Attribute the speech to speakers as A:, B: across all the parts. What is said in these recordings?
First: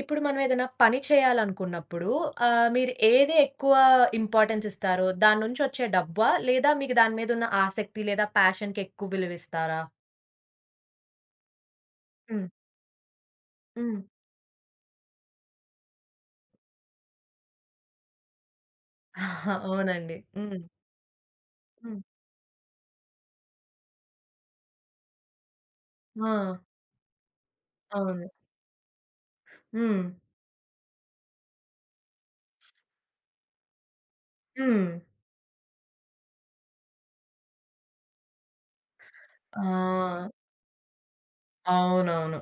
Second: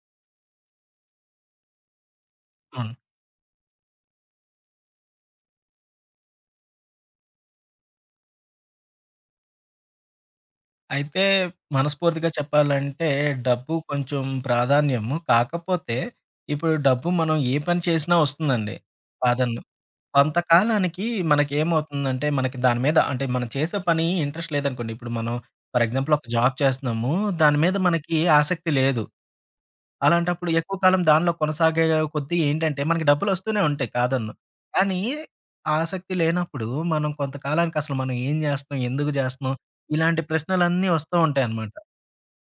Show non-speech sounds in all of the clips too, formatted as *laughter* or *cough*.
A: ఇప్పుడు మనం ఏదైనా పని చేయాలనుకున్నప్పుడు మీరు
B: అవును.
A: ఏది ఎక్కువ ఇంపార్టెన్స్ ఇస్తారో? దాని నుంచి వచ్చే డబ్బా? లేదా మీకు దాని మీద ఉన్న ఆసక్తి లేదా ప్యాషన్‌కి ఎక్కువ విలువిస్తారా?
B: అయితే మనస్ఫూర్తిగా
A: హ్మ్.
B: చెప్పాలంటే డబ్బు
A: హ్మ్.
B: కొంచెం ప్రాధాన్యము. కాకపోతే ఇప్పుడు డబ్బు మనం ఏ పని చేసినా వస్తుందండి.
A: *laughs*
B: ప్రాధాన్యం.
A: అవునండి. హ్మ్.
B: కొంతకాలానికి
A: హ్మ్.
B: మనకేమవుతుందంటే మనకి దాని మీద అంటే మనం చేసే పని ఇంట్రెస్ట్ లేదనుకోండి. ఇప్పుడు మనం ఫర్ ఎగ్జాంపుల్ ఒక
A: ఆ!
B: జాబ్ చేస్తున్నాము. దాని మీద మనకి
A: అవును.
B: ఆసక్తి లేదు.
A: హ్మ్.
B: అలాంటప్పుడు ఎక్కువ కాలం దానిలో కొనసాగే కొద్దీ ఏంటంటే, మనకి డబ్బులొస్తూనే ఉంటాయి కాదనను.
A: హ్మ్.
B: కానీ, ఆసక్తి లేనప్పుడు మనం కొంతకాలానికి అసలు మనం ఏం జేస్తున్నాం? ఎందుకు జేస్తున్నాం? ఇలాంటి
A: ఆ!
B: ప్రశ్నలన్నీ వస్తూ ఉంటాయనమాట.
A: అవునవును.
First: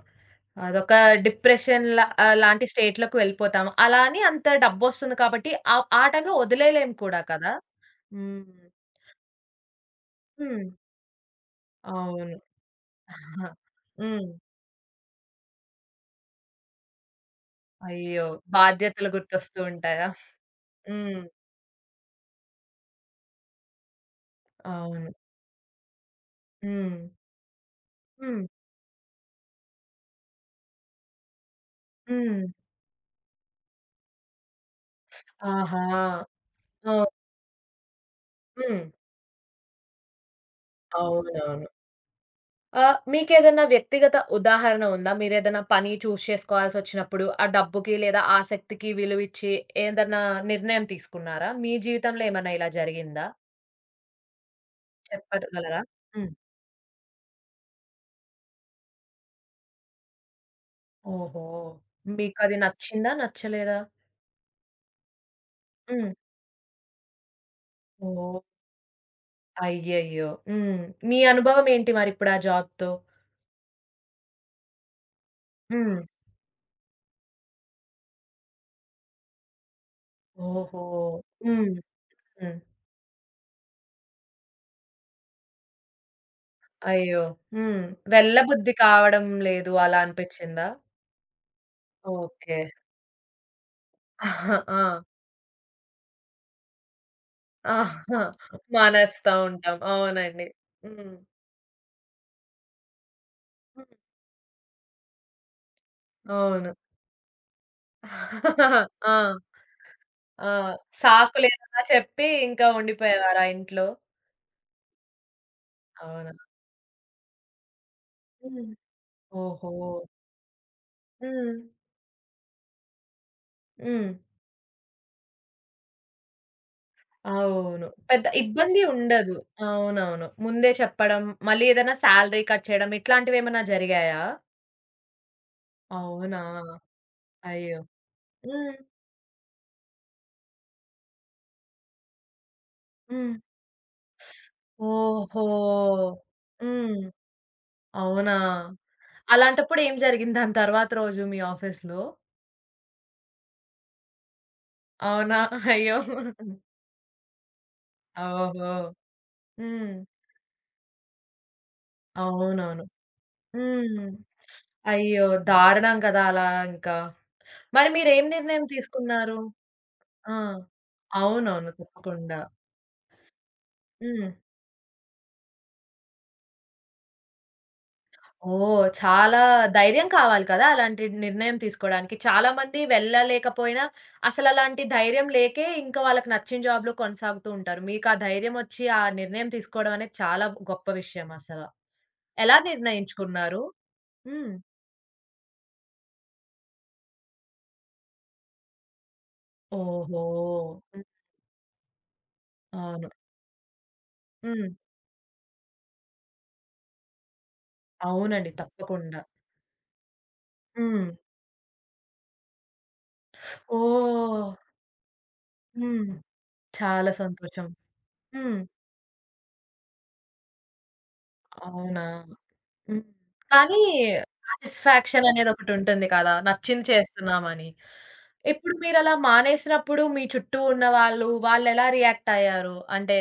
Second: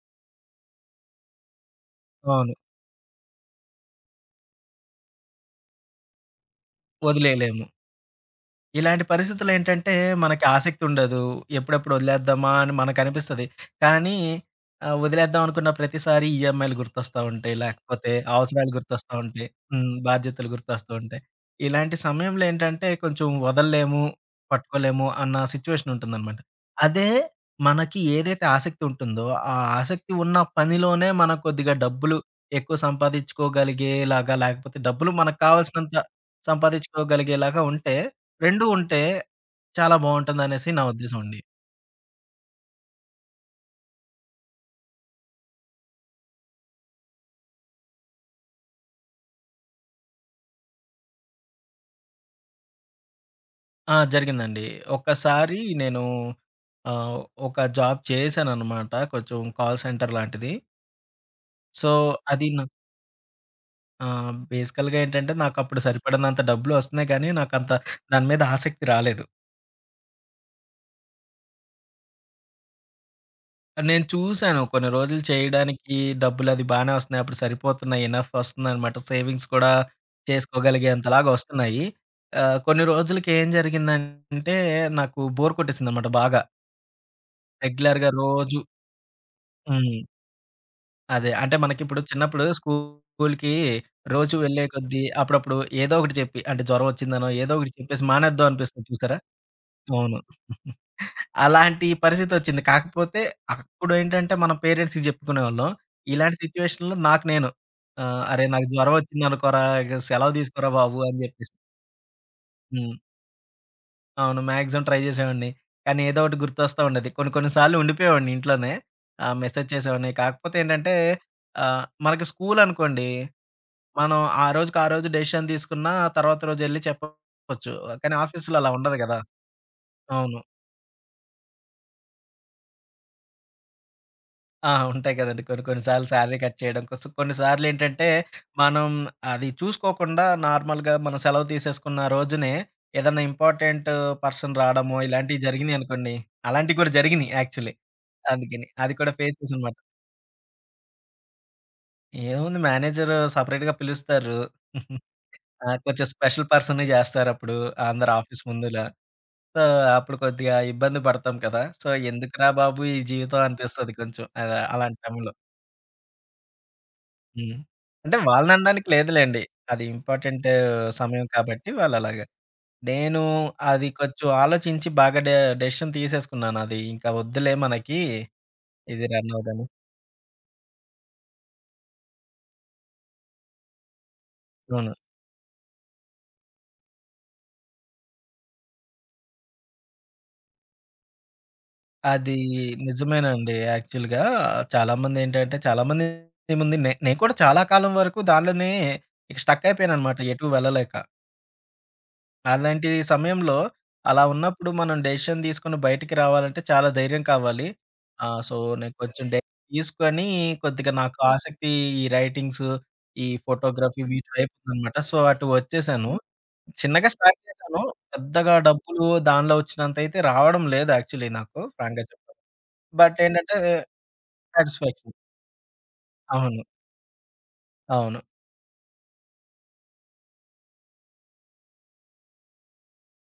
A: అదొక డిప్రెషన్‌లా
B: అవును.
A: లాంటి స్టేట్‌లోకి వెళ్ళిపోతాము. అలా అని అంత డబ్బొస్తుంది కాబట్టి ఆ టైంలో వదిలేయలేము కూడా కదా!
B: వదిలేయలేము.
A: హ్మ్.
B: ఇలాంటి పరిస్థితులేంటంటే, మనకి
A: హ్మ్.
B: ఆసక్తుండదు. ఎప్పుడెప్పుడు
A: అవును.
B: వదిలేద్దామా అని మనకనిపిస్తది.
A: *laughs*
B: కానీ
A: హ్మ్.
B: వదిలేద్దాం అనుకున్న ప్రతిసారి ఈఎంఐలు గుర్తొస్తా ఉంటాయి. లేకపోతే
A: అయ్యో!
B: అవసరాలు
A: బాధ్యతలు
B: గుర్తొస్తా ఉంటాయి.
A: గుర్తొస్తూ
B: హ్మ్.
A: ఉంటాయా?
B: బాధ్యతలు గుర్తొస్తూ
A: హ్మ్.
B: ఉంటాయి. ఇలాంటి సమయంలో ఏంటంటే, కొంచెం వదలలేము, పట్టుకోలేము
A: అవును.
B: అన్న సిచ్యువేషన్ ఉంటుందనమాట.
A: హ్మ్.
B: అదే మనకి
A: హ్మ్.
B: ఏదైతే ఆసక్తి ఉంటుందో, ఆ ఆసక్తి ఉన్న పనిలోనే మనం కొద్దిగా డబ్బులు
A: హ్మ్.
B: ఎక్కువ సంపాదించుకోగలిగేలాగా, లేకపోతే డబ్బులు మనకు కావాల్సినంత
A: ఆహా! ఆ!
B: సంపాదించుకోగలిగేలాగా ఉంటే 2
A: హ్మ్.
B: ఉంటే చాలా బావుంటుందనేసి నా ఉద్దేశం అండి.
A: అవునవును. మీకేదన్నా వ్యక్తిగత ఉదాహరణ ఉందా? మీరేదైనా పని చూజ్ చేసుకోవాల్సొచ్చినప్పుడు, ఆ డబ్బుకి లేదా ఆసక్తికి విలువిచ్చి ఏదన్నా నిర్ణయం తీసుకున్నారా? మీ జీవితంలో ఏమన్నా ఇలా జరిగిందా?
B: ఆ! జరిగిందండి. ఒక్కసారి
A: చెప్పగలరా?
B: నేను
A: హ్మ్.
B: ఆహ్, ఒక జాబ్ చేశాననమాట. కొంచెం కాల్ సెంటర్ లాంటిది.
A: ఓహో!
B: సో, అది
A: మీకది
B: నా
A: నచ్చిందా? నచ్చలేదా?
B: బేసికల్‌గా ఏంటంటే నాకప్పుడు
A: హ్మ్.
B: సరిపడనంత డబ్బులు వస్తున్నాయి కానీ, నాకంత దాని
A: ఓహ్!
B: మీద ఆసక్తి రాలేదు.
A: అయ్యయ్యో! హ్మ్. మీ అనుభవం ఏంటి మరిప్పుడు ఆ జాబ్‌తో?
B: నేను చూసాను కొన్ని రోజులు
A: హ్మ్.
B: చేయడానికి డబ్బులది బానే వస్తున్నాయి. అప్పుడు సరిపోతున్నాయి. ఎనఫ్ వస్తుందనమాట. సేవింగ్స్ కూడా
A: ఓహో!
B: చేసుకోగలిగేంతలాగా
A: హ్మ్.
B: వస్తున్నాయి.
A: హ్మ్.
B: కొన్ని రోజులకి ఏం జరిగిందంటే నాకు బోర్ కొట్టేసిందనమాట బాగా.
A: అయ్యో! హ్మ్.
B: రెగ్యులర్‌గా రోజు
A: వెళ్ళబుద్ధి కావడం లేదు అలా
B: హ్మ్.
A: అనిపిచ్చిందా?
B: అదే. అంటే మనకిప్పుడు చిన్నప్పుడు
A: ఓకే.
B: స్కూలుకి రోజు వెళ్ళే
A: ఆ!
B: కొద్దీ అప్పుడప్పుడు ఏదో ఒకటి చెప్పి అంటే జ్వరం వచ్చిందనో ఏదో ఒకటి చెప్పేసి
A: ఆహా!
B: మానేద్దాం అనిపిస్తుంది చూసారా?
A: మానేస్తా ఉంటాం.
B: అవును.
A: అవునండి. హ్మ్.
B: అలాంటి పరిస్థితొచ్చింది. కాకపోతే
A: హ్మ్.
B: అప్పుడేంటంటే మన పేరెంట్స్‌కి చెప్పుకునేవాళ్ళం. ఇలాంటి
A: అవును.
B: సిట్యుయేషన్‌లో నాకు నేను "అరే! నాకు జ్వరం
A: ఆ!
B: వచ్చిందనుకోరా! ఇక సెలవు
A: ఆ!
B: తీసుకోరా బాబు" అని చెప్పేసి.
A: సాకులేదన్నా చెప్పి ఇంకా
B: హ్మ్.
A: ఉండిపోయేవారా ఇంట్లో?
B: అవును. మాక్సిమం ట్రై జేసేవాడిని. కానీ ఏదో
A: అవునా?
B: ఒకటి గుర్తొస్తా ఉండేది. కొన్ని కొన్ని సార్లు ఉండిపోయేవాడిని
A: హ్మ్.
B: ఇంట్లోనే. మెసేజ్
A: ఓహో!
B: చేసేవాడిని. కాకపోతే ఏంటంటే
A: హ్మ్.
B: మనకి స్కూల్ అనుకోండి.
A: హ్మ్.
B: మనం ఆ రోజుకి ఆ రోజు డెసిషన్ తీసుకున్నా తర్వాత రోజు ఎళ్లి చెప్పొచ్చు.
A: అవును.
B: కానీ
A: పెద్ద
B: ఆఫీస్‌లో అలా
A: ఇబ్బంది
B: ఉండదు గదా!
A: ఉండదు. అవునవును.
B: అవును.
A: ముందే చెప్పడం, మళ్ళీ ఏదైనా సాలరీ కట్ చేయడం ఇట్లాంటివేమన్నా జరిగాయా?
B: ఆ! ఉంటాయి కదండీ. కొన్ని కొన్ని సార్లు సాలరీ
A: అవునా!
B: కట్ చేయడం కోసం కొన్ని సార్లు
A: అయ్యో!
B: ఏంటంటే
A: హ్మ్.
B: మనం అది చూసుకోకుండా నార్మల్‌గా మనం సెలవు తీసేసుకున్న రోజునే ఏదన్నా
A: హ్మ్.
B: ఇంపార్టెంట్ పర్సన్ రావడమో ఇలాంటివి
A: ఓహో!
B: జరిగినాయనుకోండి. అలాంటివి కూడా
A: హ్మ్.
B: జరిగినాయి యాక్చువల్లీ.
A: అవునా!
B: అందుకని. అది కూడా ఫేస్ చేశానమాట.
A: అలాంటప్పుడు ఏం జరిగింది దాని తర్వాత రోజు మీ ఆఫీస్‌లో?
B: ఏముంది మేనేజరు సెపరేట్‌గా పిలుస్తారు.
A: అవునా!
B: ఆ!
A: *laughs* అయ్యో!
B: కొంచెం స్పెషల్ పర్సనే చేస్తారప్పుడు. అందరు ఆఫీస్
A: ఓహో!
B: ముందులా. సో,
A: హ్మ్.
B: అప్పుడు కొద్దిగా ఇబ్బంది పడతాం కదా! సో, ఎందుకురా బాబు
A: అవునవును.
B: ఈ జీవితం అనిపిస్తది
A: హ్మ్.
B: కొంచెం. అలా అలాంటి
A: అయ్యో!
B: టైంలో.
A: దారుణం కదా! అలా ఇంకా.
B: హ్మ్.
A: మరి
B: అంటే
A: మీరేం నిర్ణయం
B: వాళ్ళననడానికి
A: తీసుకున్నారు?
B: లేదులెండి. అది
A: ఆ!
B: ఇంపార్టెంట్ సమయం కాబట్టి
A: అవునవును.
B: వాళ్ళలాగా.
A: తప్పకుండా.
B: నేను అది
A: హ్మ్.
B: కొంచెం ఆలోచించి బాగా డెసిషన్ తీసేసుకున్నాను. అది ఇంకా వద్దులే మనకి.
A: ఓహ్!
B: ఇది రన్
A: చాలా
B: అవ్వదని.
A: ధైర్యం కావాలి కదా! అలాంటి నిర్ణయం తీసుకోవడానికి. చాలామంది వెళ్ళలేకపోయినా అసలలాంటి
B: అవును.
A: ధైర్యం లేకే ఇంకా వాళ్ళకి నచ్చిన జాబ్‌లో కొనసాగుతూ ఉంటారు. మీకు ఆ ధైర్యం వచ్చి ఆ నిర్ణయం తీసుకోవడం అనేది చాలా గొప్ప విషయం అసల.
B: అది
A: ఎలా
B: నిజమేనండి.
A: నిర్ణయించుకున్నారు?
B: యాక్చువల్‌గా
A: హ్మ్.
B: చాలామందేంటంటే చాలామంది ఏముంది నేను కూడా చాలా కాలం వరకు దానిలోనే ఇక స్టక్ అయిపోయాననమాట
A: ఓహో!
B: ఎటూ వెళ్ళలేక.
A: హ్మ్.
B: అలాంటి
A: అవును.
B: సమయంలో అలా
A: హ్మ్.
B: ఉన్నప్పుడు మనం డెసిషన్ తీసుకొని బయటికి రావాలంటే చాలా ధైర్యం కావాలి.
A: అవునండి.
B: సో, నేను
A: తప్పకుండా.
B: కొంచెం డెసిషన్ తీసుకొని కొద్దిగా
A: హ్మ్.
B: నాకు ఆసక్తి ఈ రైటింగ్స్, ఈ ఫోటోగ్రఫీ వీటి
A: ఓహ్!
B: వైపు ఉందనమాట. సో, అటు
A: హ్మ్.
B: వచ్చేసాను.
A: చాలా
B: చిన్నగా స్టార్ట్
A: సంతోషం.
B: చేశాను. పెద్దగా
A: హ్మ్.
B: డబ్బులు దానిలో వచ్చినంతయితే రావడం లేదు యాక్చువల్లీ నాకు
A: అవునా?
B: ఫ్రాంక్‌గా చెప్
A: హ్మ్.
B: బట్ ఏంటంటే
A: కానీ
B: సాటిస్‌ఫాక్షన్.
A: సాటిస్ఫాక్షన్ అనేదొకటుంటుంది కదా!
B: అవును.
A: నచ్చింది చేస్తున్నామని.
B: అవును.
A: ఇప్పుడు మీరలా మానేసినప్పుడు మీ చుట్టూ ఉన్న వాళ్ళు, వాళ్ళెలా రియాక్ట్ అయ్యారు? అంటే,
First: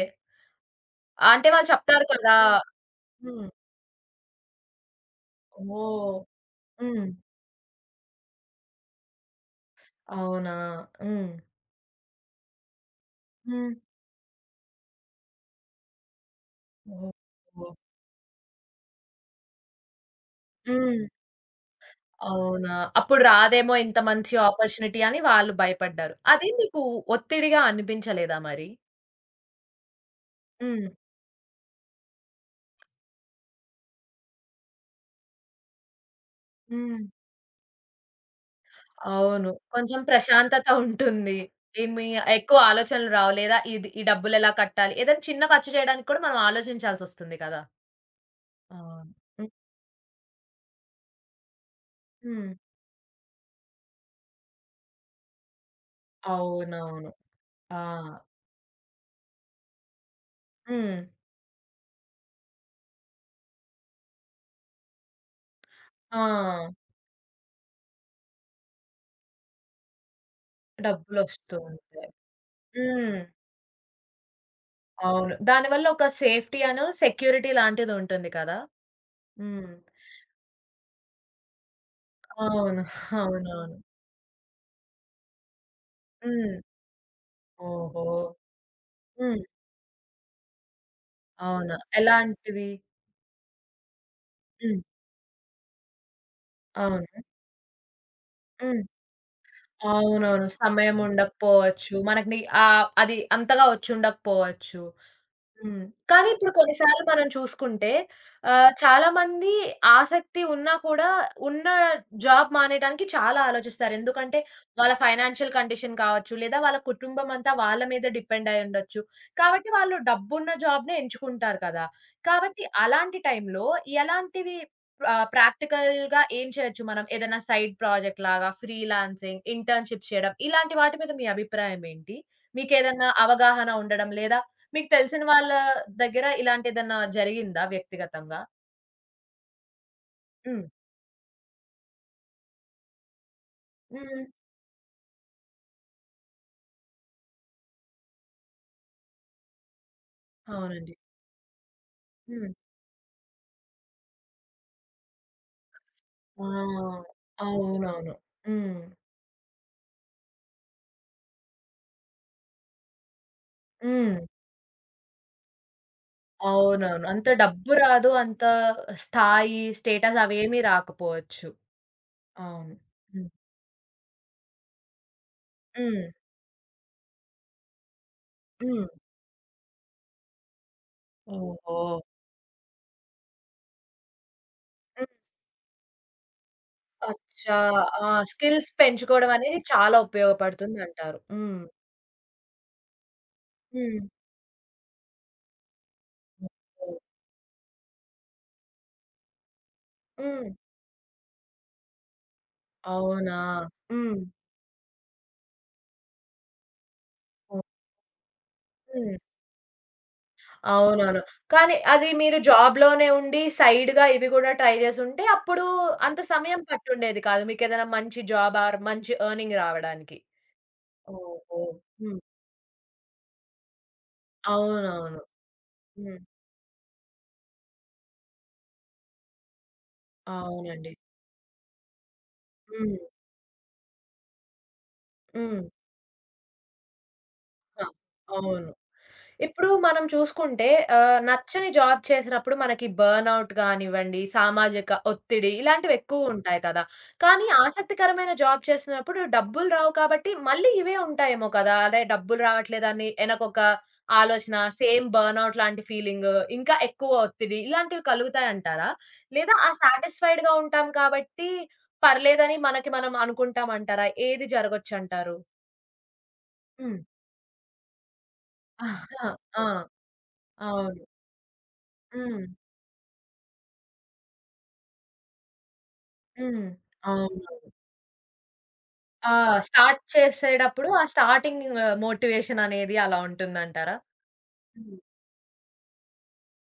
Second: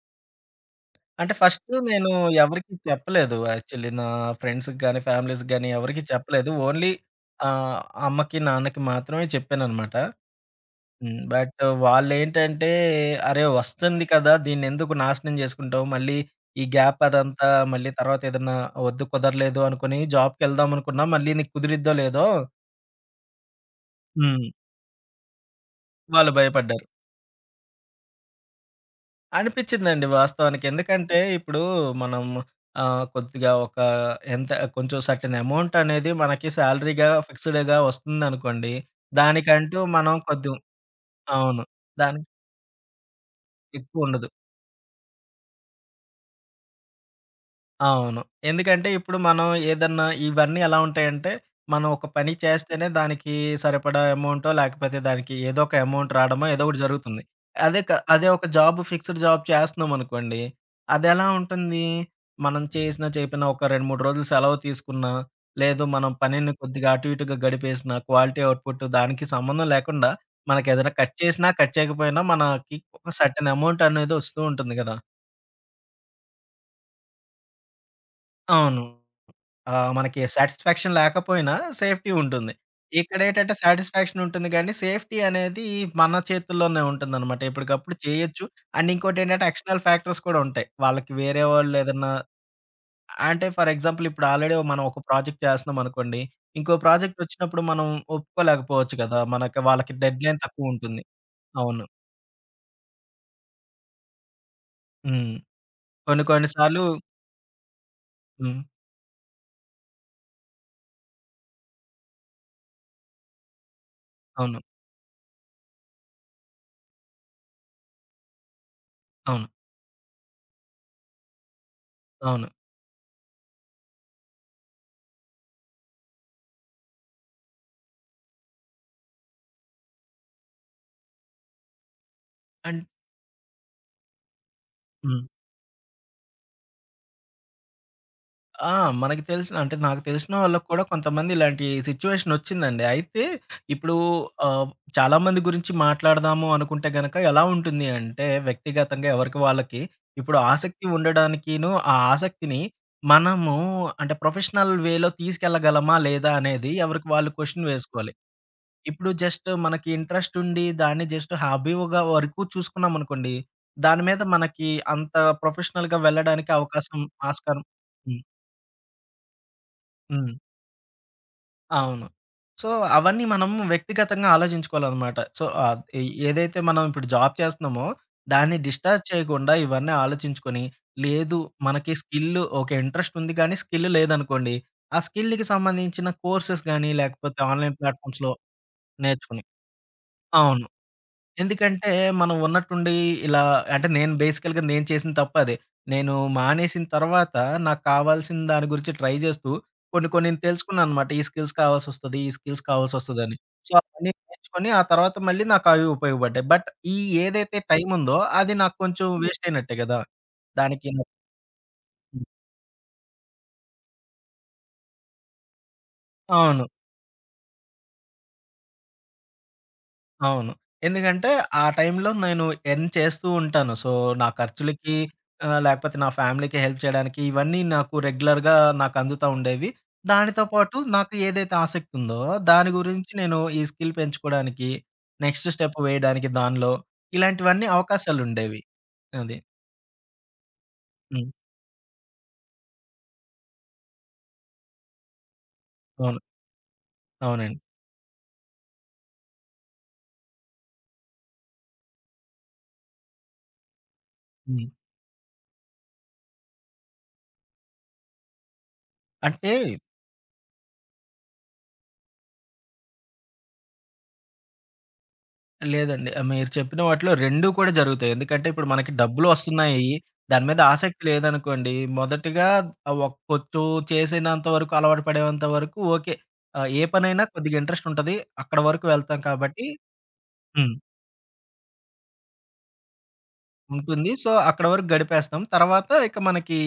B: అంటే
A: అంటే వాళ్ళు
B: ఫస్టు
A: చెప్తారు
B: నేను
A: కదా!
B: ఎవరికీ చెప్పలేదు
A: హ్మ్.
B: యాక్చువల్లీ. నా ఫ్రెండ్స్‌కి గాని, ఫ్యామిలీస్‌కి గాని ఎవరికీ
A: ఓహ్!
B: చెప్పలేదు. ఓన్లీ
A: హ్మ్.
B: ఆహ్, అమ్మకి, నాన్నకి మాత్రమే చెప్పాననమాట.
A: అవునా?
B: హ్మ్.
A: హ్మ్.
B: బట్ వాళ్ళేంటంటే, "అరే!
A: హ్మ్.
B: వస్తుంది కదా! దీన్నెందుకు నాశనం చేసుకుంటావు? మళ్ళీ ఈ గ్యాప్ అదంతా
A: ఓహో!
B: మళ్ళీ తర్వాత ఏదన్నా వద్దు కుదరలేదు అనుకోని
A: హ్మ్.
B: జాబ్‌కెళ్దామనుకున్నా మళ్ళీ నీకు కుదిరిద్దో లేదో".
A: అవునా? అప్పుడు రాదేమో ఇంత మంచి
B: హ్మ్.
A: ఆపర్చునిటీ అని వాళ్ళు భయపడ్డారు.
B: వాళ్ళు
A: అది మీకు
B: భయపడ్డారు.
A: ఒత్తిడిగా అనిపించలేదా మరి?
B: అనిపించిందండి వాస్తవానికి.
A: హ్మ్.
B: ఎందుకంటే ఇప్పుడు మనం కొద్దిగా ఒక ఎంత కొంచెం సర్టెన్ అమౌంట్ అనేది మనకి
A: హ్మ్.
B: సాలరీగా ఫిక్స్‌డ్‌గా వస్తుందనుకోండి.
A: అవును.
B: దానికంటూ
A: కొంచెం
B: మనం కొద్దిం
A: ప్రశాంతత ఉంటుంది.
B: అవును.
A: ఏమి
B: దానికి
A: ఎక్కువ ఆలోచనలు రావు. లేదా ఇది ఈ
B: ఎక్కువుండదు.
A: డబ్బులెలా కట్టాలి? ఏదైనా చిన్న ఖర్చు చేయడానికి కూడా మనం ఆలోచించాల్సొస్తుంది కదా!
B: అవును. ఎందుకంటే
A: అవును.
B: ఇప్పుడు మనం ఏదన్నా ఇవన్నీ ఎలా ఉంటాయంటే, మనం ఒక పని
A: హ్మ్.
B: చేస్తేనే దానికి సరిపడా అమౌంటో, లేకపోతే దానికి ఏదో ఒక అమౌంట్ రాడమో ఏదో ఒకటి
A: అవునవును.
B: జరుగుతుంది.
A: ఆ!
B: అదే ఒక జాబ్ ఫిక్స్‌డ్ జాబ్ చేస్తున్నామనుకోండి.
A: హ్మ్.
B: అదెలా ఉంటుంది? మనం చేసినా చేయకపోయినా ఒక 2, 3 రోజులు సెలవు తీసుకున్నా, లేదు మనం
A: ఆ!
B: పనిని కొద్దిగా అటు ఇటుగా గడిపేసినా, క్వాలిటీ అవుట్‌పుట్ దానికి సంబంధం లేకుండా మనకేదైనా కట్ చేసినా,
A: డబ్బులొస్తూ
B: కట్
A: ఉంటాయి.
B: చేయకపోయినా మనకి ఒక
A: హ్మ్.
B: సర్టెన్ అమౌంట్ అనేది వస్తూ ఉంటుంది గదా!
A: అవును. దానివల్ల ఒక సేఫ్టీ అను, సెక్యూరిటీ లాంటిదుంటుంది కదా!
B: అవును.
A: హ్మ్.
B: ఆ! మనకి సాటిస్ఫాక్షన్ లేకపోయినా సేఫ్టీ ఉంటుంది.
A: అవును.
B: ఇక్కడేంటంటే
A: అవునవును.
B: సాటిస్ఫాక్షన్ ఉంటుంది గానీ, సేఫ్టీ అనేది మన
A: హ్మ్.
B: చేతుల్లోనే ఉంటుందనమాట. ఎప్పటికప్పుడు
A: ఓహో!
B: చేయొచ్చు. అండ్
A: హ్మ్.
B: ఇంకోటేంటంటే ఎక్స్టర్నల్ ఫ్యాక్టర్స్ కూడా ఉంటాయి. వాళ్ళకి వేరే
A: అవునా?
B: వాళ్ళేదన్నా
A: ఎలాంటివి?
B: అంటే ఫర్ ఎగ్జాంపుల్ ఇప్పుడు ఆల్రెడీ
A: హ్మ్.
B: మనం ఒక ప్రాజెక్ట్ చేస్తన్నామనుకోండి. ఇంకో
A: అవును.
B: ప్రాజెక్ట్ వచ్చినప్పుడు మనం
A: హ్మ్.
B: ఒప్పుకోలేకపోవచ్చు కదా! మనకి వాళ్ళకి డెడ్‌లైన్
A: అవునవును. సమయం
B: తక్కువుంటుంది. అవును.
A: ఉండకపోవచ్చు. మనకి అది అంతగా వచ్చుండకపోవచ్చు.
B: హ్మ్.
A: హ్మ్.
B: కొన్ని
A: కానీ
B: కొన్ని
A: ఇప్పుడు
B: సార్లు
A: కొన్నిసార్లు మనం చూసుకుంటే
B: హ్మ్.
A: చాలామంది ఆసక్తి ఉన్నా కూడా ఉన్న జాబ్ మానేయడానికి చాలా ఆలోచిస్తారు. ఎందుకంటే
B: అవును.
A: వాళ్ళ ఫైనాన్షియల్ కండిషన్ కావచ్చు, లేదా వాళ్ళ కుటుంబం అంతా వాళ్ళ మీద డిపెండ్ అయి ఉండొచ్చు.
B: అవును.
A: కాబట్టి వాళ్ళు డబ్బున్న జాబ్‌నే ఎంచుకుంటారు కదా!
B: అవును.
A: కాబట్టి అలాంటి టైంలో ఎలాంటివి ప్రాక్టికల్‌గా ఏం చేయొచ్చు మనం? ఏదైనా సైడ్ ప్రాజెక్ట్ లాగా, ఫ్రీలాన్సింగ్, ఇంటర్న్‌షిప్స్ చేయడం ఇలాంటి వాటి మీద మీ అభిప్రాయం ఏంటి?
B: అండ్
A: మీకేదన్నా అవగాహన ఉండడం లేదా మీకు తెలిసిన
B: హ్మ్.
A: వాళ్ళ దగ్గర ఇలాంటిదేదన్నా జరిగిందా వ్యక్తిగతంగా?
B: ఆ! మనకి తెలిసిన అంటే నాకు తెలిసిన
A: హ్మ్.
B: వాళ్ళకి కూడా కొంతమంది ఇలాంటి సిట్యుయేషన్ వచ్చిందండి. అయితే ఇప్పుడు
A: హ్మ్.
B: ఆహ్, చాలా మంది గురించి మాట్లాడదాము అనుకుంటే గనక ఎలా ఉంటుంది అంటే వ్యక్తిగతంగా ఎవరికి వాళ్ళకి ఇప్పుడు ఆసక్తి
A: అవునండి.
B: ఉండడానికిను, ఆ
A: హ్మ్.
B: ఆసక్తిని మనము అంటే ప్రొఫెషనల్ వేలో తీసుకెళ్ళగలమా లేదా
A: ఆ!
B: అనేది ఎవరికి వాళ్ళు క్వెషన్ వేసుకోవాలి.
A: అవునవును. హ్మ్.
B: ఇప్పుడు జస్ట్ మనకి ఇంట్రెస్ట్ ఉండి దాన్ని జస్ట్ హాబీగా వరకు చూసుకున్నాం అనుకోండి. దాని
A: హ్మ్.
B: మీద మనకి అంత ప్రొఫెషనల్‌గా వెళ్ళడానికి అవకాశం
A: అవునవును. అంత
B: ఆస్కారం
A: డబ్బు రాదు.
B: హ్మ్.
A: అంత స్థాయి, స్టేటస్
B: హ్మ్.
A: అవేమీ రాకపోవచ్చు.
B: అవును. సో,
A: అవును.
B: అవన్నీ
A: హ్మ్.
B: మనం వ్యక్తిగతంగా ఆలోచించుకోవాలనమాట. సో, ఏ
A: హ్మ్.
B: ఏదైతే మనం ఇప్పుడు జాబ్ చేస్తున్నామో, దాన్ని
A: హ్మ్.
B: డిస్టర్బ్ చేయకుండా ఇవన్నీ ఆలోచించుకొని, లేదు
A: ఓహో!
B: మనకి స్కిల్ ఓకే. ఇంట్రెస్ట్ ఉంది కానీ స్కిల్ లేదనుకోండి. ఆ
A: హ్మ్.
B: స్కిల్‌కి సంబంధించిన కోర్సెస్ గాని, లేకపోతే
A: అచ్చా!
B: ఆన్‌లైన్
A: ఆ!
B: ప్లాట్‌ఫామ్స్‌లో
A: స్కిల్స్ పెంచుకోవడం
B: నేర్చుకుని
A: అనేది చాలా
B: అవును.
A: ఉపయోగపడుతుందంటారు. హ్మ్.
B: ఎందుకంటే, మనం ఉన్నట్టుండి ఇలా అంటే,
A: హ్మ్.
B: నేను బేసికల్‌గా నేను చేసిన తప్పదే. నేను మానేసిన
A: ఓహో!
B: తర్వాత, నాకు కావాల్సిన దాని గురించి ట్రై చేస్తూ, కొన్ని కొన్ని
A: హ్మ్.
B: తెలుసుకున్నాననమాట. ఈ స్కిల్స్ కావాల్సొస్తది, ఈ స్కిల్స్
A: అవునా!
B: కావాల్సొస్తదని. సో, అవన్నీ
A: హ్మ్.
B: నేర్చుకొని, ఆ తర్వాత మళ్ళీ నాకవి ఉపయోగపడ్డాయి. బట్, ఈ ఏదైతే
A: ఓహ్!
B: టైముందో, అది నాకు కొంచెం
A: హ్మ్.
B: వేస్టయినట్టే గదా! దానికి నాకు
A: అవునవును. కానీ అది
B: హ్మ్.
A: మీరు జాబ్‌లోనే ఉండి సైడ్‌గా ఇవి గూడా ట్రై జేసుంటే అప్పుడు అంత సమయం
B: అవును.
A: పట్టుండేది కాదు. మీకేదైనా మంచి జాబ్ ఆర్ మంచి ఎర్నింగ్ రావడానికి.
B: అవును. ఎందుకంటే,
A: ఓహో!
B: ఆ టైంలో
A: హ్మ్.
B: నేను ఎర్న్ చేస్తూ ఉంటాను. సో, నా ఖర్చులకి
A: అవునవును.
B: లేకపోతే నా
A: హ్మ్.
B: ఫ్యామిలీకి హెల్ప్ చేయడానికి ఇవన్నీ నాకు రెగ్యులర్‌గా నాకు అందుతా ఉండేవి. దానితో పాటు
A: అవునండి.
B: నాకు ఏదైతే ఆసక్తి ఉందో, దాని
A: హ్మ్.
B: గురించి నేను ఈ స్కిల్ పెంచుకోడానికి, నెక్స్ట్
A: హ్మ్.
B: స్టెప్ వేయడానికి దానిలో ఇలాంటివన్నీ
A: ఆ!
B: అవకాశాలుండేవి.
A: అవును.
B: అది.
A: ఇప్పుడు మనం చూసుకుంటే
B: హ్మ్.
A: నచ్చని జాబ్ చేసినప్పుడు మనకి బర్న్‌ఔట్ గానివ్వండి, సామాజిక ఒత్తిడి
B: అవును.
A: ఇలాంటివెక్కువుంటాయి కదా! కానీ
B: అవునండి.
A: ఆసక్తికరమైన జాబ్ చేస్తున్నప్పుడు డబ్బులు రావు కాబట్టి మళ్ళీ ఇవే ఉంటాయేమో కదా! అరే! డబ్బులు రావట్లేదని ఎనకొక ఆలోచన,
B: హ్మ్.
A: సేమ్ బర్న్‌ఔట్ లాంటి ఫీలింగు, ఇంకా ఎక్కువ ఒత్తిడి ఇలాంటివి కలుగుతాయంటారా?
B: అంటే
A: లేదా ఆ సాటిస్ఫైడ్‌గా ఉంటాం కాబట్టి పర్లేదని మనకి మనం అనుకుంటామంటారా? ఏది జరగొచ్చంటారు?
B: లేదండి. మీరు చెప్పిన
A: హ్మ్.
B: వాటిలో 2 కూడా జరుగుతాయి. ఎందుకంటే ఇప్పుడు మనకి
A: ఆ!
B: డబ్బులు వస్తున్నాయి. దాని మీద ఆసక్తి
A: అవును.
B: లేదనుకోండి.
A: హ్మ్.
B: మొదటిగా కొంచెం చేసినంత వరకు అలవాటు పడేంత వరకు ఓకే.
A: హ్మ్.
B: ఏ పనైనా కొద్దిగా
A: అవునవును.
B: ఇంట్రెస్ట్ ఉంటది. అక్కడ వరకు వెళ్తాం
A: ఆ!
B: కాబట్టి
A: స్టార్ట్
B: హ్మ్.
A: చేసేటప్పుడు ఆ స్టార్టింగ్ మోటివేషన్ అనేది అలా ఉంటుందంటారా?
B: ఉంటుంది. సో, అక్కడ వరకు
A: హ్మ్.
B: గడిపేస్తాం. తర్వాత ఇక మనకి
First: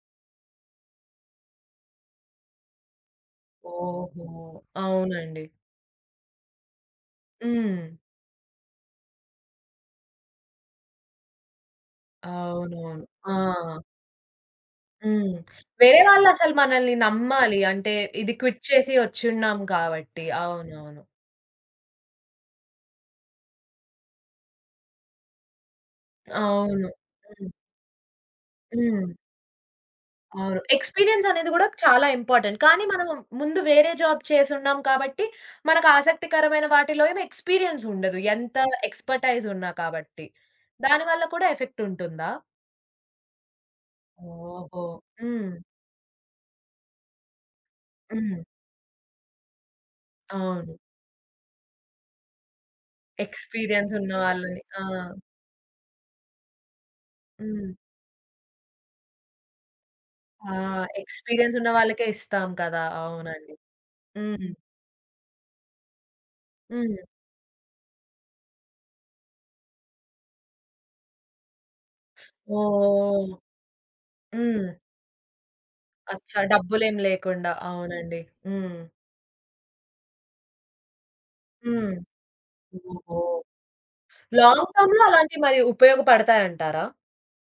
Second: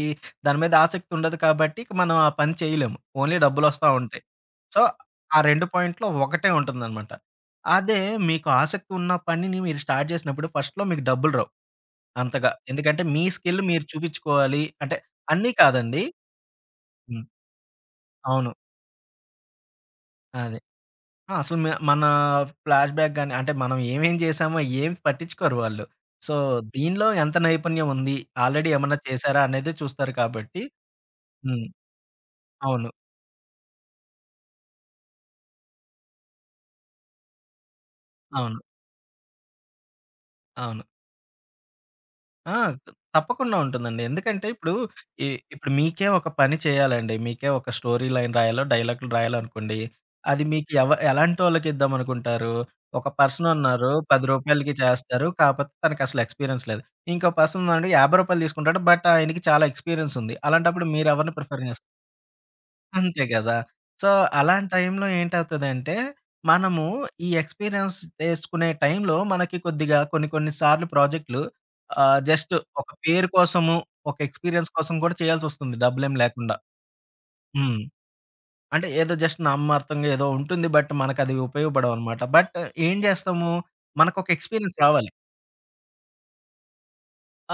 B: దాని మీద ఆసక్తి ఉండదు కాబట్టి ఇక మనం ఆ పని చేయలేము. ఓన్లీ డబ్బులొస్తా ఉంటాయి.
A: ఓహో!
B: సో, ఆ
A: అవునండి.
B: 2 పాయింట్‌లో ఒకటే ఉంటుందనమాట.
A: హ్మ్.
B: అదే మీకు ఆసక్తి ఉన్న పనిని మీరు స్టార్ట్ చేసినప్పుడు ఫస్ట్‌లో మీకు డబ్బులు రావు. అంతగా. ఎందుకంటే
A: అవునవును.
B: మీ
A: ఆ!
B: స్కిల్ మీరు చూపించుకోవాలి. అంటే
A: హ్మ్.
B: అన్నీ
A: వేరే
B: కాదండి.
A: వాళ్ళసలు మనల్ని
B: హ్మ్.
A: నమ్మాలి. అంటే ఇది
B: అవును.
A: క్విట్ చేసి వచ్చున్నాం కాబట్టి.
B: అదే.
A: అవునవును.
B: ఆ! అసలు మన ఫ్లాష్‌బ్యాక్ గాని అంటే మనం ఏమేం చేశామో ఏం పట్టించుకోరు వాళ్ళు. సో,
A: అవును.
B: దీనిలో ఎంత
A: హ్మ్.
B: నైపుణ్యం ఉంది? ఆల్రెడీ ఏమన్నా
A: హ్మ్.
B: చేశారా? అనేది చూస్తారు
A: అవును.
B: కాబట్టి
A: ఎక్స్‌పీరియన్స్ అనేది
B: హ్మ్.
A: గూడా చాలా ఇంపార్టెంట్. కానీ
B: అవును.
A: మనం ముందు వేరే జాబ్ చేసున్నాం కాబట్టి, మనకు ఆసక్తికరమైన వాటిలో ఏమి ఎక్స్‌పీరియన్స్ ఉండదు. ఎంత
B: అవును.
A: ఎక్స్‌పర్‌టైజ్ ఉన్నా కాబట్టి.
B: అవును.
A: దానివల్ల కూడా ఎఫెక్ట్ ఉంటుందా?
B: ఆ! తప్పకుండా ఉంటుందండి. ఎందుకంటే ఇప్పుడు
A: ఓహో!
B: ఇ
A: హ్మ్.
B: ఇప్పుడు మీకే ఒక పని చేయాలండి. మీకే ఒక స్టోరీ లైన్
A: హ్మ్.
B: రాయాలో, డైలాగులు రాయాలనుకోండి. అది మీకు
A: అవును.
B: ఎలాంటోళ్ళకి ఇద్దామనుకుంటారు? ఒక పర్సన్ ఉన్నారు.
A: ఎక్స్‌పీరియన్స్ ఉన్న
B: రూ.
A: వాళ్ళని.
B: 10కి
A: ఆ!
B: చేస్తారు. కాపోతే తనకసలు ఎక్స్‌పీరియన్స్ లేదు. ఇంకో పర్సన్
A: హ్మ్.
B: ఉన్నాడు రూ. 50 తీసుకుంటాడు. బట్ ఆయనకి చాలా ఎక్స్‌పీరియన్స్ ఉంది.
A: ఆ!
B: అలాంటప్పుడు మీరెవరిని
A: ఎక్స్‌పీరియన్స్
B: ప్రిఫర్
A: ఉన్న
B: చేస్తారు?
A: వాళ్ళకే ఇస్తాం కదా!
B: అంతే
A: అవునండి.
B: గదా! సో,
A: హ్మ్.
B: అలాంటి టైంలో ఏంటవుతదంటే, మనము
A: హ్మ్.
B: ఈ ఎక్స్‌పీరియన్స్ చేసుకునే టైంలో మనకి కొద్దిగా కొన్ని కొన్ని సార్లు ప్రాజెక్టులు జస్ట్ ఒక పేరు
A: ఓహ్!
B: కోసము, ఒక
A: హ్మ్.
B: ఎక్స్‌పీరియన్స్ కోసం గూడా చేయాల్సొస్తుంది డబ్బులేం
A: అచ్చా!
B: లేకుండా.
A: డబ్బులేం లేకుండా.
B: హ్మ్.
A: అవునండి. హ్మ్.
B: అంటే ఏదో జస్ట్ నామమాత్రంగా ఏదో ఉంటుంది. బట్ మనకది
A: హ్మ్.
B: ఉపయోగపడవనమాట. బట్ ఏం
A: ఓహో!
B: జేస్తాము? మనకొక
A: లాంగ్
B: ఎక్స్‌పీరియన్స్
A: టర్మ్‌లో
B: రావాలి.
A: అలాంటివి మరి ఉపయోగపడతాయంటారా?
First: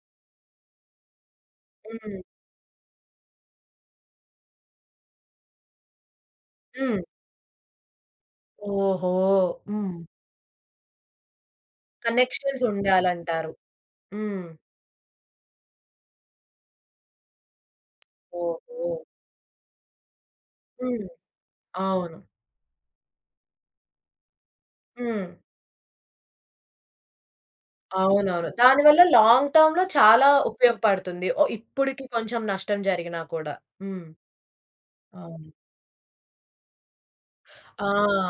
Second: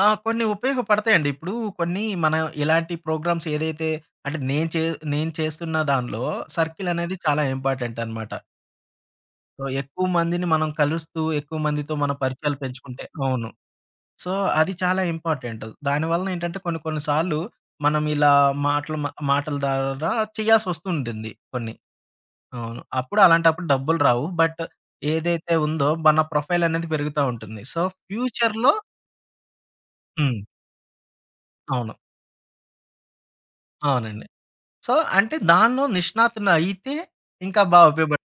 B: ఆ! కొన్ని ఉపయోగపడతాయండి. ఇప్పుడు కొన్ని
A: హ్మ్.
B: మనం ఇలాంటి ప్రోగ్రామ్స్ ఏదైతే అంటే నేను చేస్తున్న దానిలో సర్కిల్
A: హ్మ్.
B: అనేది చాలా ఇంపార్టెంట్ అనమాట.
A: ఓహో!
B: సో,
A: హ్మ్.
B: ఎక్కువ మందిని మనం కలుస్తూ, ఎక్కువ మందితో మన పరిచయాలు
A: కనెక్షన్స్
B: పెంచుకుంటే అవును.
A: ఉండాలంటారు.
B: సో,
A: హ్మ్.
B: అది చాలా ఇంపార్టెంటు. దానివలన ఏంటంటే కొన్ని కొన్ని సార్లు మనం ఇలా
A: ఓహో!
B: మాటల ద్వారా
A: హ్మ్.
B: చేయాల్సొస్తుంటుంది కొన్ని.
A: అవును.
B: అవును. అప్పుడు అలాంటప్పుడు డబ్బులు రావు. బట్
A: హ్మ్.
B: ఏదైతే ఉందో మన ప్రొఫైల్ అనేది పెరుగుతా ఉంటుంది. సో,
A: అవునవును.
B: ఫ్యూచర్‌లో
A: దానివల్ల లాంగ్ టర్మ్‌లో చాలా
B: హ్మ్.
A: ఉపయోగపడుతుంది. ఓ
B: అవును.
A: ఇప్పటికి కొంచెం నష్టం జరిగినా కూడా. హ్మ్.
B: అవునండి. సో, అంటే
A: అవును.
B: దానిలో నిష్ణాతులయితే ఇంకా
A: ఆ!
B: ఉపయోగపడుతుంది.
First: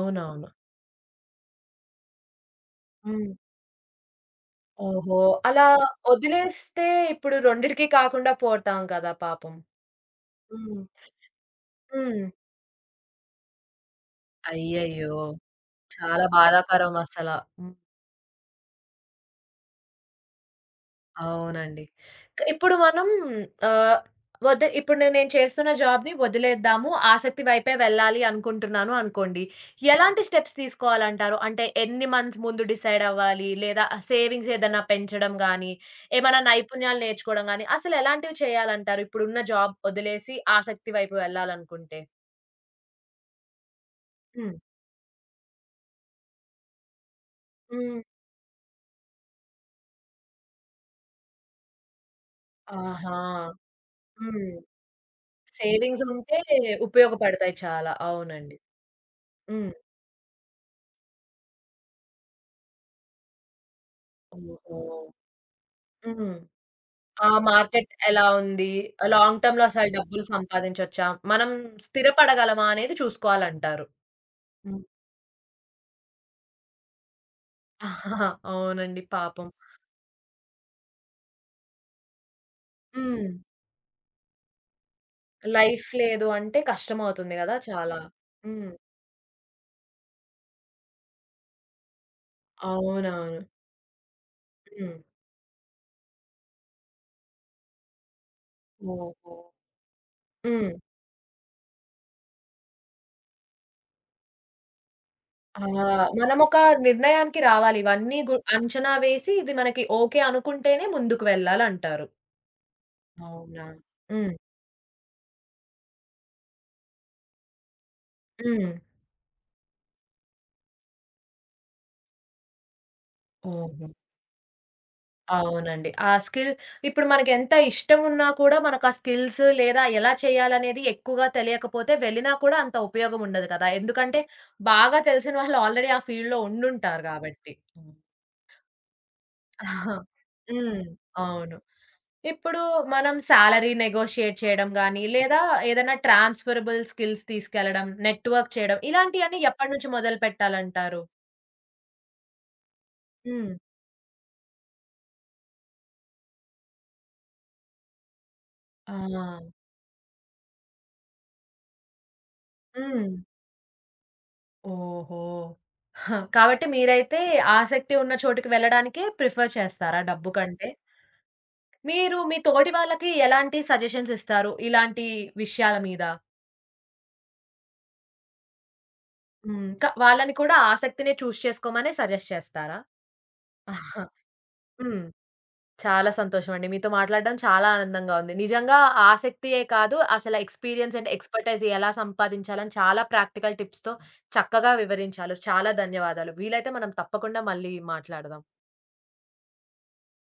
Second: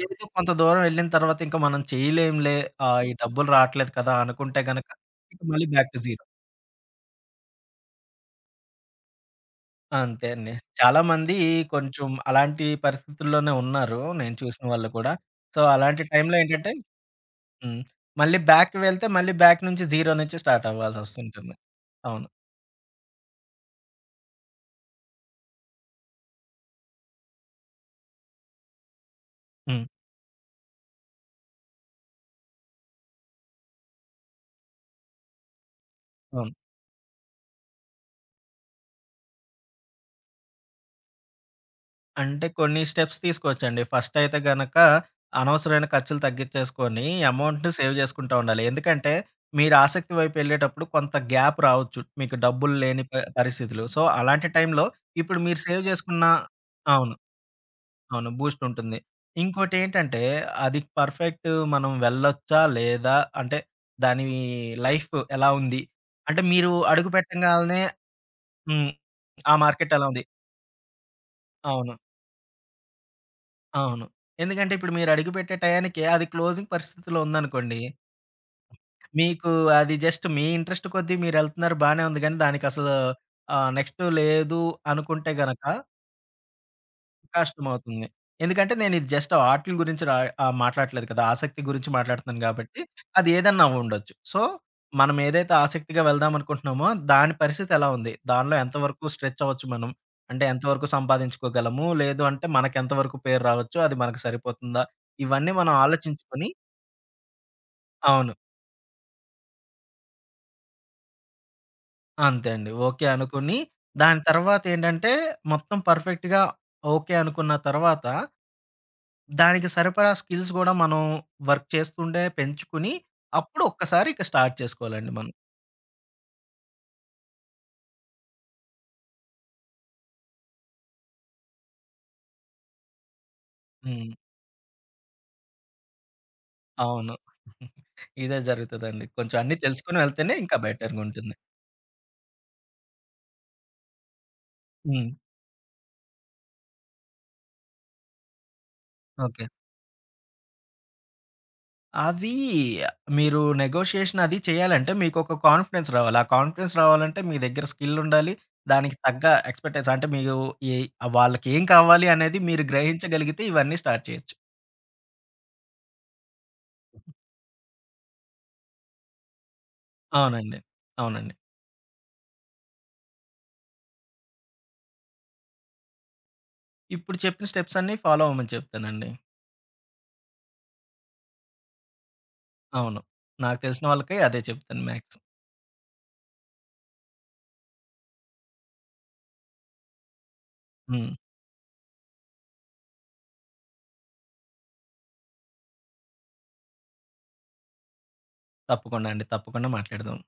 B: లేదు కొంత దూరం వెళ్ళిన తర్వాత ఇంక మనం చేయలేంలే, ఈ
A: హ్మ్.
B: డబ్బులు రాట్లేదు కదా! అనుకుంటే గనక
A: ఓహో!
B: ఇక
A: అలా
B: మళ్ళీ బ్యాక్ టు జీరో.
A: వదిలేస్తే ఇప్పుడు రెండిటికి కాకుండా పోతాం కదా పాపం.
B: అంతే అండి.
A: హ్మ్.
B: చాలామంది కొంచెం
A: హ్మ్.
B: అలాంటి పరిస్థితుల్లోనే ఉన్నారు. నేను చూసిన వాళ్ళు
A: అయ్యయ్యో!
B: కూడా. సో, అలాంటి
A: చాలా
B: టైంలో ఏంటంటే
A: బాధాకరం అసల.
B: హ్మ్. మళ్ళీ బ్యాక్ వెళ్తే మళ్ళీ బ్యాక్ నుంచి జీరో నుంచి స్టార్ట్ అవ్వాల్సొస్తుంటుంది.
A: అవునండి.
B: అవును.
A: ఇప్పుడు మనం ఆహ్, వద ఇప్పుడు నేను చేస్తున్న జాబ్‌ని వదిలేద్దాము, ఆసక్తి వైపే వెళ్ళాలి అనుకుంటున్నాను అనుకోండి.
B: హ్మ్.
A: ఎలాంటి స్టెప్స్ తీసుకోవాలంటారు? అంటే ఎన్ని మంత్స్ ముందు డిసైడ్ అవ్వాలి? లేదా సేవింగ్స్ ఏదన్నా పెంచడం గానీ, ఏమైనా
B: అవును.
A: నైపుణ్యాలు నేర్చుకోవడం గానీ, అసలు ఎలాంటివి చేయాలంటారు? ఇప్పుడున్న జాబ్ వదిలేసి ఆసక్తి వైపు వెళ్ళాలనుకుంటే?
B: అంటే కొన్ని స్టెప్స్ తీసుకోవచ్చండి. ఫస్ట్ అయితే
A: హ్మ్.
B: గనక అనవసరమైన ఖర్చులు తగ్గించేసుకొని అమౌంట్‌ని సేవ్
A: హ్మ్.
B: చేసుకుంటా ఉండాలి. ఎందుకంటే మీరు ఆసక్తి వైపు ఎళ్ళేటప్పుడు కొంత గ్యాప్ రావచ్చు. మీకు డబ్బులు లేని
A: ఆహా!
B: పరిస్థితులు. సో, అలాంటి
A: హ్మ్.
B: టైంలో ఇప్పుడు మీరు సేవ్
A: సేవింగ్స్
B: చేసుకున్న
A: ఉంటే
B: అవును.
A: ఉపయోగపడతాయి చాలా.
B: అవును.
A: అవునండి.
B: బూస్ట్ ఉంటుంది.
A: హ్మ్.
B: ఇంకోటేంటంటే అది పర్ఫెక్ట్ మనం వెళ్ళొచ్చా? లేదా? అంటే దాని
A: ఓహో!
B: లైఫ్ ఎలా ఉంది?
A: హ్మ్.
B: అంటే మీరు అడుగు
A: ఆ
B: పెట్టంగాల్నే
A: మార్కెట్ ఎలా ఉంది?
B: హ్మ్.
A: లాంగ్
B: ఆ
A: టర్మ్‌లో అసలు
B: మార్కెట్ ఎలా
A: డబ్బులు
B: ఉంది?
A: సంపాదించొచ్చా? మనం
B: అవును.
A: స్థిరపడగలమా అనేది చూసుకోవాలంటారు.
B: అవును. ఎందుకంటే
A: హ్మ్.
B: ఇప్పుడు మీరు అడుగుపెట్టే టయానికి అది క్లోజింగ్ పరిస్థితిలో ఉందనుకోండి.
A: *laughs* అవునండి. పాపం.
B: మీకు అది జస్ట్ మీ ఇంట్రెస్ట్ కొద్దీ మీరెళ్తున్నారు బానే ఉంది గానీ దానికసలు
A: హ్మ్.
B: నెక్స్ట్ లేదు అనుకుంటే గనక
A: లైఫ్ లేదు అంటే కష్టమవుతుంది గదా! చాలా.
B: కష్టమవుతుంది.
A: హ్మ్.
B: ఎందుకంటే నేనిది జస్ట్ ఆటిల గురించి మాట్లాడట్లేదు కదా! ఆసక్తి గురించి మాట్లాడుతున్నాను గాబట్టి, అది
A: అవునవును.
B: ఏదన్నా అవ్వుండొచ్చు. సో,
A: హ్మ్.
B: మనం ఏదైతే ఆసక్తిగా వెళ్దామనుకుంటున్నామో, దాని పరిస్థితి ఎలా ఉంది? దానిలో ఎంత వరకు
A: ఓహో!
B: స్ట్రెచ్ అవ్వచ్చు మనం? అంటే ఎంత
A: హ్మ్.
B: వరకు సంపాదించుకోగలము? లేదు అంటే మనకెంత వరకు పేరు రావచ్చు? అది మనకు సరిపోతుందా? ఇవన్నీ
A: ఆ!
B: మనం ఆలోచించుకొని
A: మనమొక నిర్ణయానికి రావాలి. ఇవన్నీ
B: అవును.
A: అంచనా వేసి ఇది మనకి ఓకే అనుకుంటేనే ముందుకు వెళ్ళాలంటారు.
B: అంతే అండి. ఓకే అనుకుని,
A: అవునా?
B: దాని
A: హ్మ్.
B: తర్వాతేంటంటే మొత్తం పర్ఫెక్ట్‌గా ఓకే అనుకున్న తర్వాత
A: హ్మ్.
B: దానికి సరిపడా స్కిల్స్ గూడా మనం వర్క్ చేస్తుండే పెంచుకుని, అప్పుడు
A: ఓహో!
B: ఒక్కసారి ఇక స్టార్ట్ చేసుకోవాలండి మనం.
A: అవునండి. ఆ స్కిల్ ఇప్పుడు మనకెంత ఇష్టమున్నా కూడా మనకా స్కిల్స్ లేదా ఎలా చేయాలనేది ఎక్కువగా తెలియకపోతే వెళ్ళినా కూడా అంత ఉపయోగం ఉండదు కదా!
B: హ్మ్.
A: ఎందుకంటే బాగా తెలిసిన వాళ్ళు ఆల్రెడీ ఆ ఫీల్డ్‌లో ఉండుంటారు
B: అవును.
A: గాబట్టి. హ్మ్.
B: ఇదే జరుగుతదండి. కొంచెం అన్నీ తెలుసుకొని
A: *laughs*
B: వెళ్తేనే ఇంకా
A: హ్మ్.
B: బెటర్‌గుంటుంది.
A: అవును. ఇప్పుడు మనం సాలరీ నెగోషియేట్ చేయడం గాని,
B: హ్మ్.
A: లేదా ఏదైనా ట్రాన్స్‌ఫరబుల్ స్కిల్స్ తీసుకెళ్లడం, నెట్‌వర్క్ చేయడం ఇలాంటియన్నీ
B: ఓకే.
A: ఎప్పటి నుంచి మొదలుపెట్టాలంటారు?
B: అవి మీరు
A: హ్మ్.
B: నెగోషియేషన్ అది చేయాలంటే మీకొక కాన్ఫిడెన్స్ రావాలి. ఆ కాన్ఫిడెన్స్ రావాలంటే మీ దగ్గర స్కిల్ ఉండాలి.
A: ఆ!
B: దానికి తగ్గ ఎక్స్‌పెక్టేషన్ అంటే మీరు ఏ వాళ్ళకేం కావాలి అనేది మీరు
A: హ్మ్.
B: గ్రహించగలిగితే ఇవన్నీ స్టార్ట్ చేయొచ్చు.
A: ఓహో! ఆ! కాబట్టి మీరైతే ఆసక్తి ఉన్న చోటికి వెళ్ళడానికే ప్రిఫర్ చేస్తారా డబ్బు
B: అవునండి.
A: కంటే?
B: అవునండి.
A: మీరు మీ తోటి వాళ్ళకి ఎలాంటి సజెషన్స్ ఇస్తారు ఇలాంటి విషయాల మీద?
B: ఇప్పుడు చెప్పిన స్టెప్స్ అన్నీ ఫాలో అవ్వమని చెప్తానండి.
A: హ్మ్. వాళ్ళని కూడా ఆసక్తినే చేసుకోమనే సజెస్ట్ చేస్తారా?
B: అవును. నాకు తెలిసిన
A: ఆహా!
B: వాళ్ళకి అదే చెప్తాను
A: హ్మ్.
B: మ్యాక్స్.
A: చాలా సంతోషమండి. మీతో మాట్లాడడం చాలా ఆనందంగా ఉంది. నిజంగా ఆసక్తియే కాదు అసల ఎక్స్‌పీరియన్స్ అండ్
B: హ్మ్.
A: ఎక్స్‌పర్‌టైజ్ ఎలా సంపాదించాలని చాలా ప్రాక్టికల్ టిప్స్‌తో చక్కగా వివరించారు. చాలా ధన్యవాదాలు. వీలైతే మనం తప్పకుండా మళ్ళీ మాట్లాడదాం.
B: తప్పకుండా అండి. తప్పకుండా మాట్లాడదాం.